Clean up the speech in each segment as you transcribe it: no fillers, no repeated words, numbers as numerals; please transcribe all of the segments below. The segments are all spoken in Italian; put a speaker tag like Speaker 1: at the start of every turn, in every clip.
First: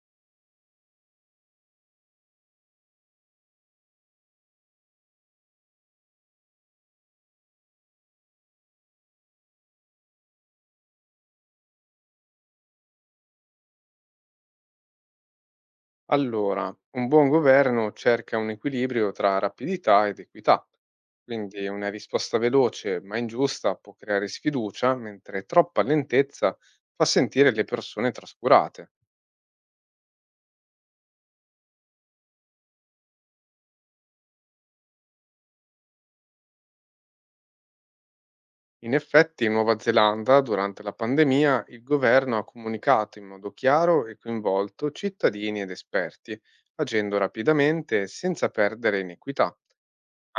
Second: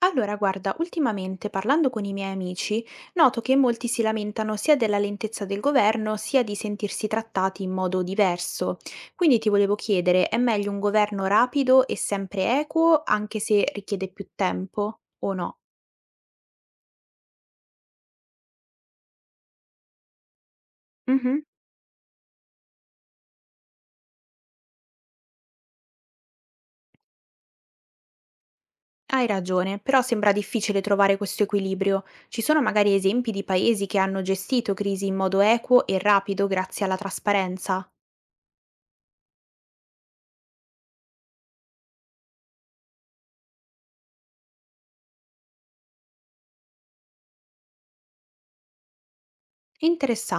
Speaker 1: Allora, guarda, ultimamente parlando con i miei amici, noto che molti si lamentano sia della lentezza del governo, sia di sentirsi trattati in modo diverso. Quindi ti volevo chiedere, è meglio un governo rapido e sempre equo, anche se richiede più tempo, o no?
Speaker 2: Allora, un buon governo cerca un equilibrio tra rapidità ed equità,
Speaker 1: Mhm.
Speaker 2: quindi una risposta veloce ma ingiusta può creare sfiducia, mentre troppa lentezza fa sentire le persone trascurate.
Speaker 1: Hai ragione, però sembra difficile trovare questo equilibrio. Ci sono magari esempi di paesi che hanno gestito crisi in modo equo e rapido grazie alla trasparenza?
Speaker 2: In effetti, in Nuova Zelanda, durante la pandemia, il governo ha comunicato in modo chiaro e coinvolto cittadini ed esperti, agendo rapidamente e senza perdere in equità.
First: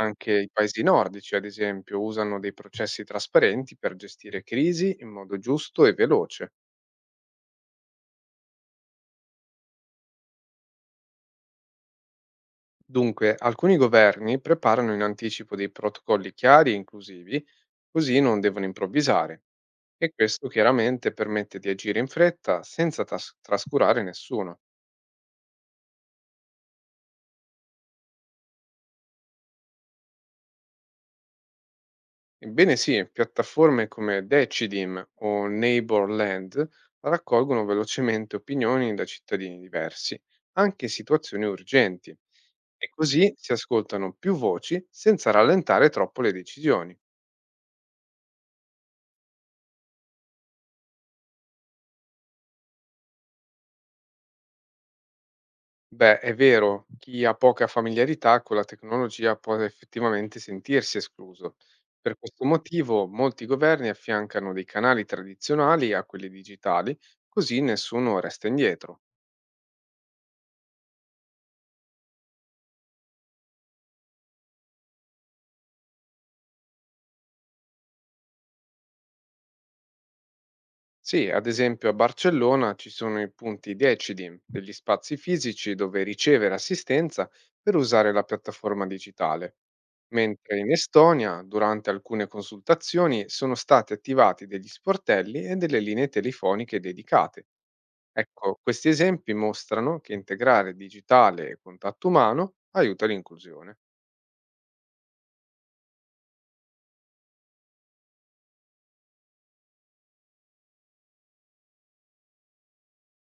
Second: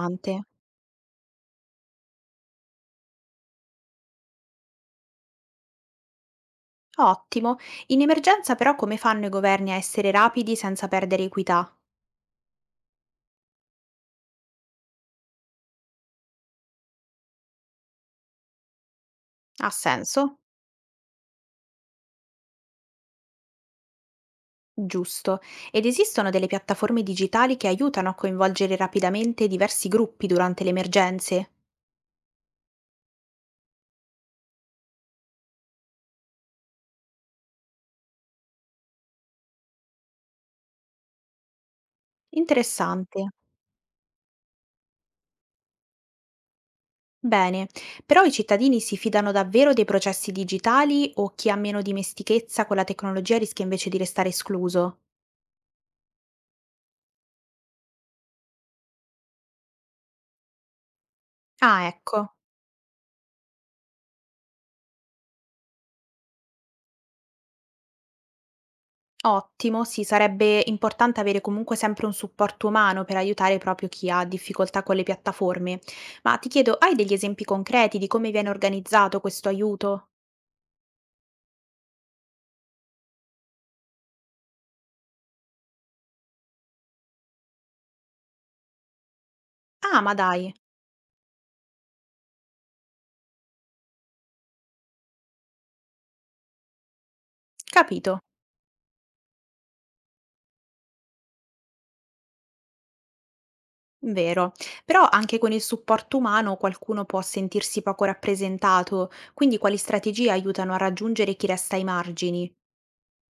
Speaker 2: Anche i paesi nordici, ad esempio, usano dei processi trasparenti per gestire crisi in modo giusto e veloce.
Speaker 1: Ottimo. In emergenza però come fanno i governi a essere rapidi senza perdere equità?
Speaker 2: Dunque, alcuni governi preparano in anticipo dei protocolli chiari e inclusivi, così non devono improvvisare.
Speaker 1: Ha
Speaker 2: E
Speaker 1: senso?
Speaker 2: questo chiaramente permette di agire in fretta senza trascurare nessuno.
Speaker 1: Giusto. Ed esistono delle piattaforme digitali che aiutano a coinvolgere rapidamente diversi gruppi durante le emergenze?
Speaker 2: Ebbene sì, piattaforme come Decidim o Neighborland raccolgono velocemente opinioni da cittadini diversi, anche in situazioni urgenti. E
Speaker 1: Interessante.
Speaker 2: così si ascoltano più voci senza rallentare troppo le decisioni.
Speaker 1: Bene, però i cittadini si fidano davvero dei processi digitali o chi ha meno dimestichezza con la tecnologia rischia invece di restare escluso?
Speaker 2: Beh, è vero, chi ha poca familiarità con la tecnologia può effettivamente sentirsi escluso.
Speaker 1: Ah,
Speaker 2: Per
Speaker 1: ecco.
Speaker 2: questo motivo molti governi affiancano dei canali tradizionali a quelli digitali, così nessuno resta indietro.
Speaker 1: Ottimo, sì, sarebbe importante avere comunque sempre un supporto umano per aiutare proprio chi ha difficoltà con le piattaforme. Ma ti chiedo, hai degli esempi concreti di come viene organizzato questo aiuto?
Speaker 2: Sì, ad esempio a Barcellona ci sono i punti Decidim, degli spazi fisici dove ricevere assistenza per usare la piattaforma digitale,
Speaker 1: Ah, ma dai,
Speaker 2: mentre in Estonia, durante alcune consultazioni, sono stati attivati degli sportelli e delle linee telefoniche dedicate.
Speaker 1: capito,
Speaker 2: Ecco, questi esempi mostrano che integrare digitale e contatto umano aiuta l'inclusione.
Speaker 1: vero. Però anche con il supporto umano qualcuno può sentirsi poco rappresentato, quindi quali strategie aiutano a raggiungere chi resta ai margini?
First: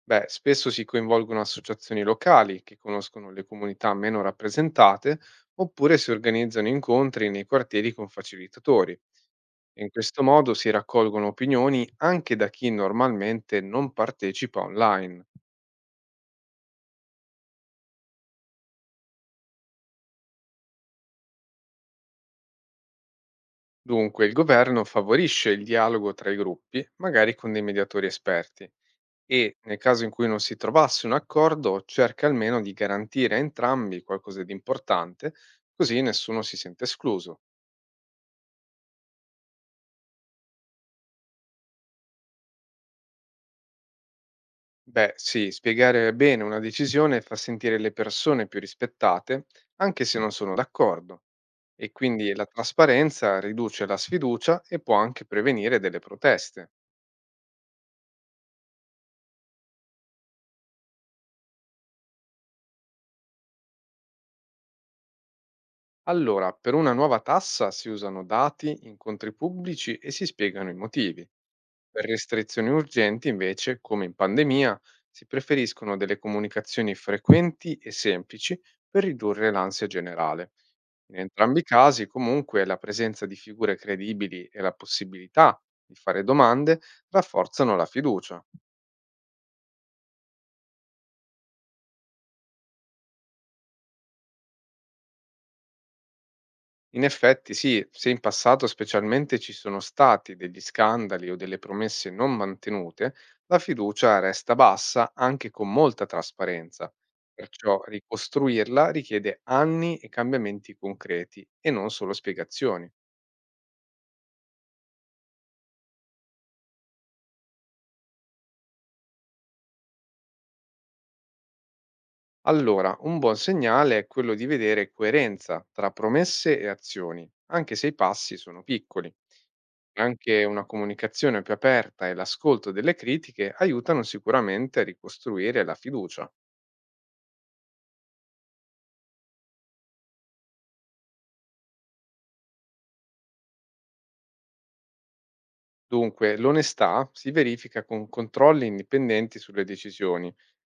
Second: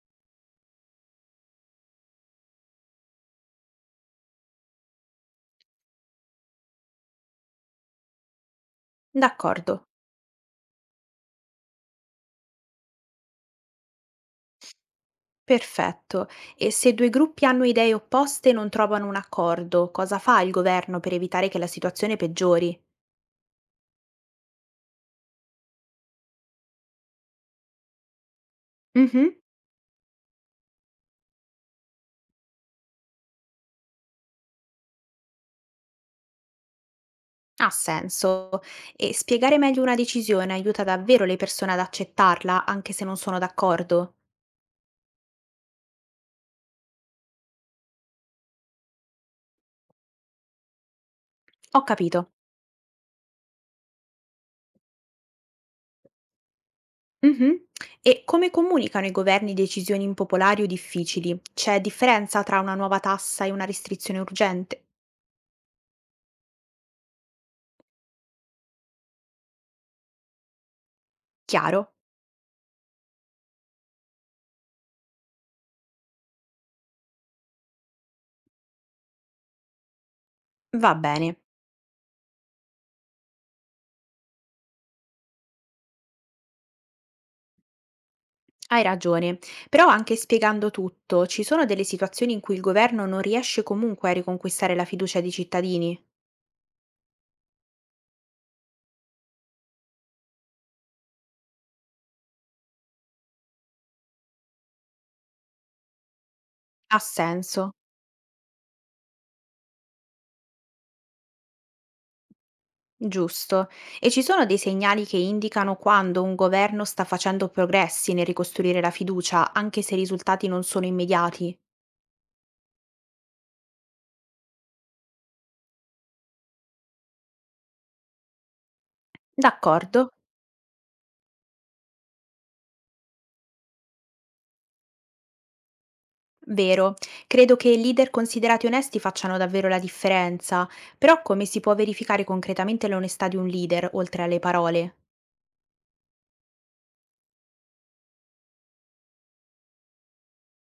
Speaker 2: Beh, spesso si coinvolgono associazioni locali che conoscono le comunità meno rappresentate oppure si organizzano incontri nei quartieri con facilitatori. E
Speaker 1: D'accordo.
Speaker 2: in questo modo si raccolgono opinioni anche da chi normalmente non partecipa online.
Speaker 1: Perfetto. E se due gruppi hanno idee opposte e non trovano un accordo, cosa fa il governo per evitare che la situazione peggiori?
Speaker 2: Dunque, il governo favorisce il dialogo tra i gruppi, magari con dei mediatori esperti,
Speaker 1: Mhm.
Speaker 2: e nel caso in cui non si trovasse un accordo, cerca almeno di garantire a entrambi qualcosa di importante, così nessuno si sente escluso.
Speaker 1: Ha senso. E spiegare meglio una decisione aiuta davvero le persone ad accettarla, anche se non sono d'accordo?
Speaker 2: Beh, sì, spiegare bene una decisione fa sentire le persone più rispettate, anche se non sono d'accordo,
Speaker 1: Ho
Speaker 2: e
Speaker 1: capito.
Speaker 2: quindi la trasparenza riduce la sfiducia e può anche prevenire delle proteste.
Speaker 1: Mhm. E come comunicano i governi decisioni impopolari o difficili? C'è differenza tra una nuova tassa e una restrizione urgente?
Speaker 2: Allora, per una nuova tassa si usano dati, incontri pubblici e si spiegano i motivi.
Speaker 1: Chiaro?
Speaker 2: Per restrizioni urgenti, invece, come in pandemia, si preferiscono delle comunicazioni frequenti e semplici per ridurre l'ansia generale.
Speaker 1: Va
Speaker 2: In
Speaker 1: bene.
Speaker 2: entrambi i casi, comunque, la presenza di figure credibili e la possibilità di fare domande rafforzano la fiducia.
Speaker 1: Hai ragione, però anche spiegando tutto, ci sono delle situazioni in cui il governo non riesce comunque a riconquistare la fiducia dei cittadini?
Speaker 2: In effetti, sì, se in passato specialmente ci sono stati degli scandali o delle promesse non mantenute, la fiducia resta bassa anche con molta trasparenza.
Speaker 1: Ha senso,
Speaker 2: Perciò ricostruirla richiede anni e cambiamenti concreti e non solo spiegazioni.
Speaker 1: giusto. E ci sono dei segnali che indicano quando un governo sta facendo progressi nel ricostruire la fiducia, anche se i risultati non sono immediati?
Speaker 2: Allora, un buon segnale è quello di vedere coerenza tra promesse e azioni, anche se i passi sono piccoli.
Speaker 1: D'accordo.
Speaker 2: Anche una comunicazione più aperta e l'ascolto delle critiche aiutano sicuramente a ricostruire la fiducia.
Speaker 1: Vero, credo che i leader considerati onesti facciano davvero la differenza, però come si può verificare concretamente l'onestà di un leader oltre alle parole?
Speaker 2: Dunque, l'onestà si verifica con controlli indipendenti sulle decisioni,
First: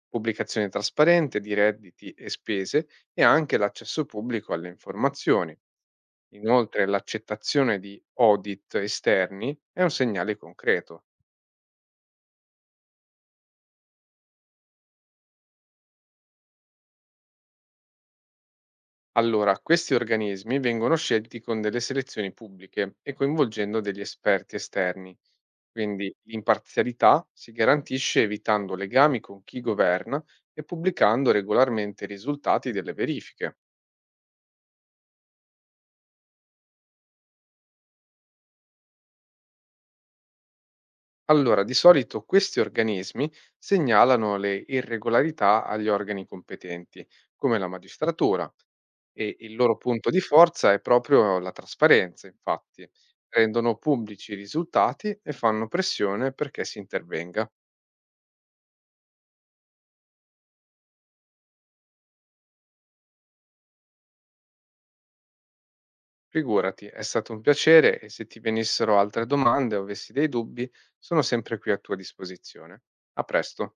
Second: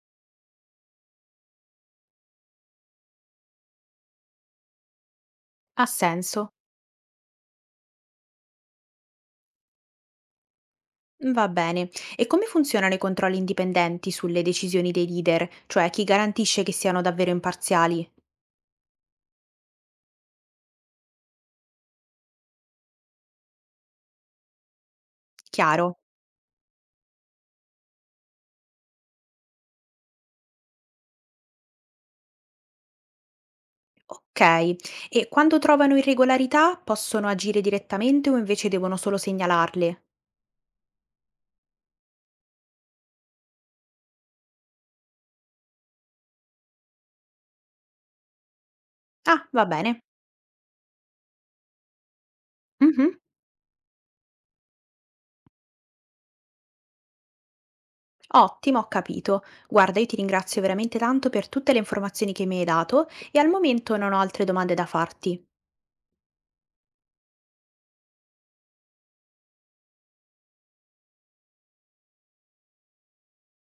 Speaker 2: pubblicazione trasparente di redditi e spese e anche l'accesso pubblico alle informazioni.
Speaker 1: Ha senso.
Speaker 2: Inoltre, l'accettazione di audit esterni è un segnale concreto.
Speaker 1: Va bene. E come funzionano i controlli indipendenti sulle decisioni dei leader? Cioè chi garantisce che siano davvero imparziali?
Speaker 2: Allora, questi organismi vengono scelti con delle selezioni pubbliche e coinvolgendo degli esperti esterni,
Speaker 1: Chiaro?
Speaker 2: quindi l'imparzialità si garantisce evitando legami con chi governa e pubblicando regolarmente i risultati delle verifiche.
Speaker 1: Ok. E quando trovano irregolarità possono agire direttamente o invece devono solo segnalarle?
Speaker 2: Allora, di solito questi organismi segnalano le irregolarità agli organi competenti, come la magistratura, e
Speaker 1: Ah,
Speaker 2: il
Speaker 1: va
Speaker 2: loro
Speaker 1: bene.
Speaker 2: punto di forza è proprio la trasparenza, infatti.
Speaker 1: Mhm.
Speaker 2: Rendono pubblici i risultati e fanno pressione perché si intervenga.
Speaker 1: Ottimo, ho capito. Guarda, io ti ringrazio veramente tanto per tutte le informazioni che mi hai dato e al momento non ho altre domande da farti.
Speaker 2: Figurati, è stato un piacere e se ti venissero altre domande o avessi dei dubbi, sono sempre qui a tua disposizione. A presto.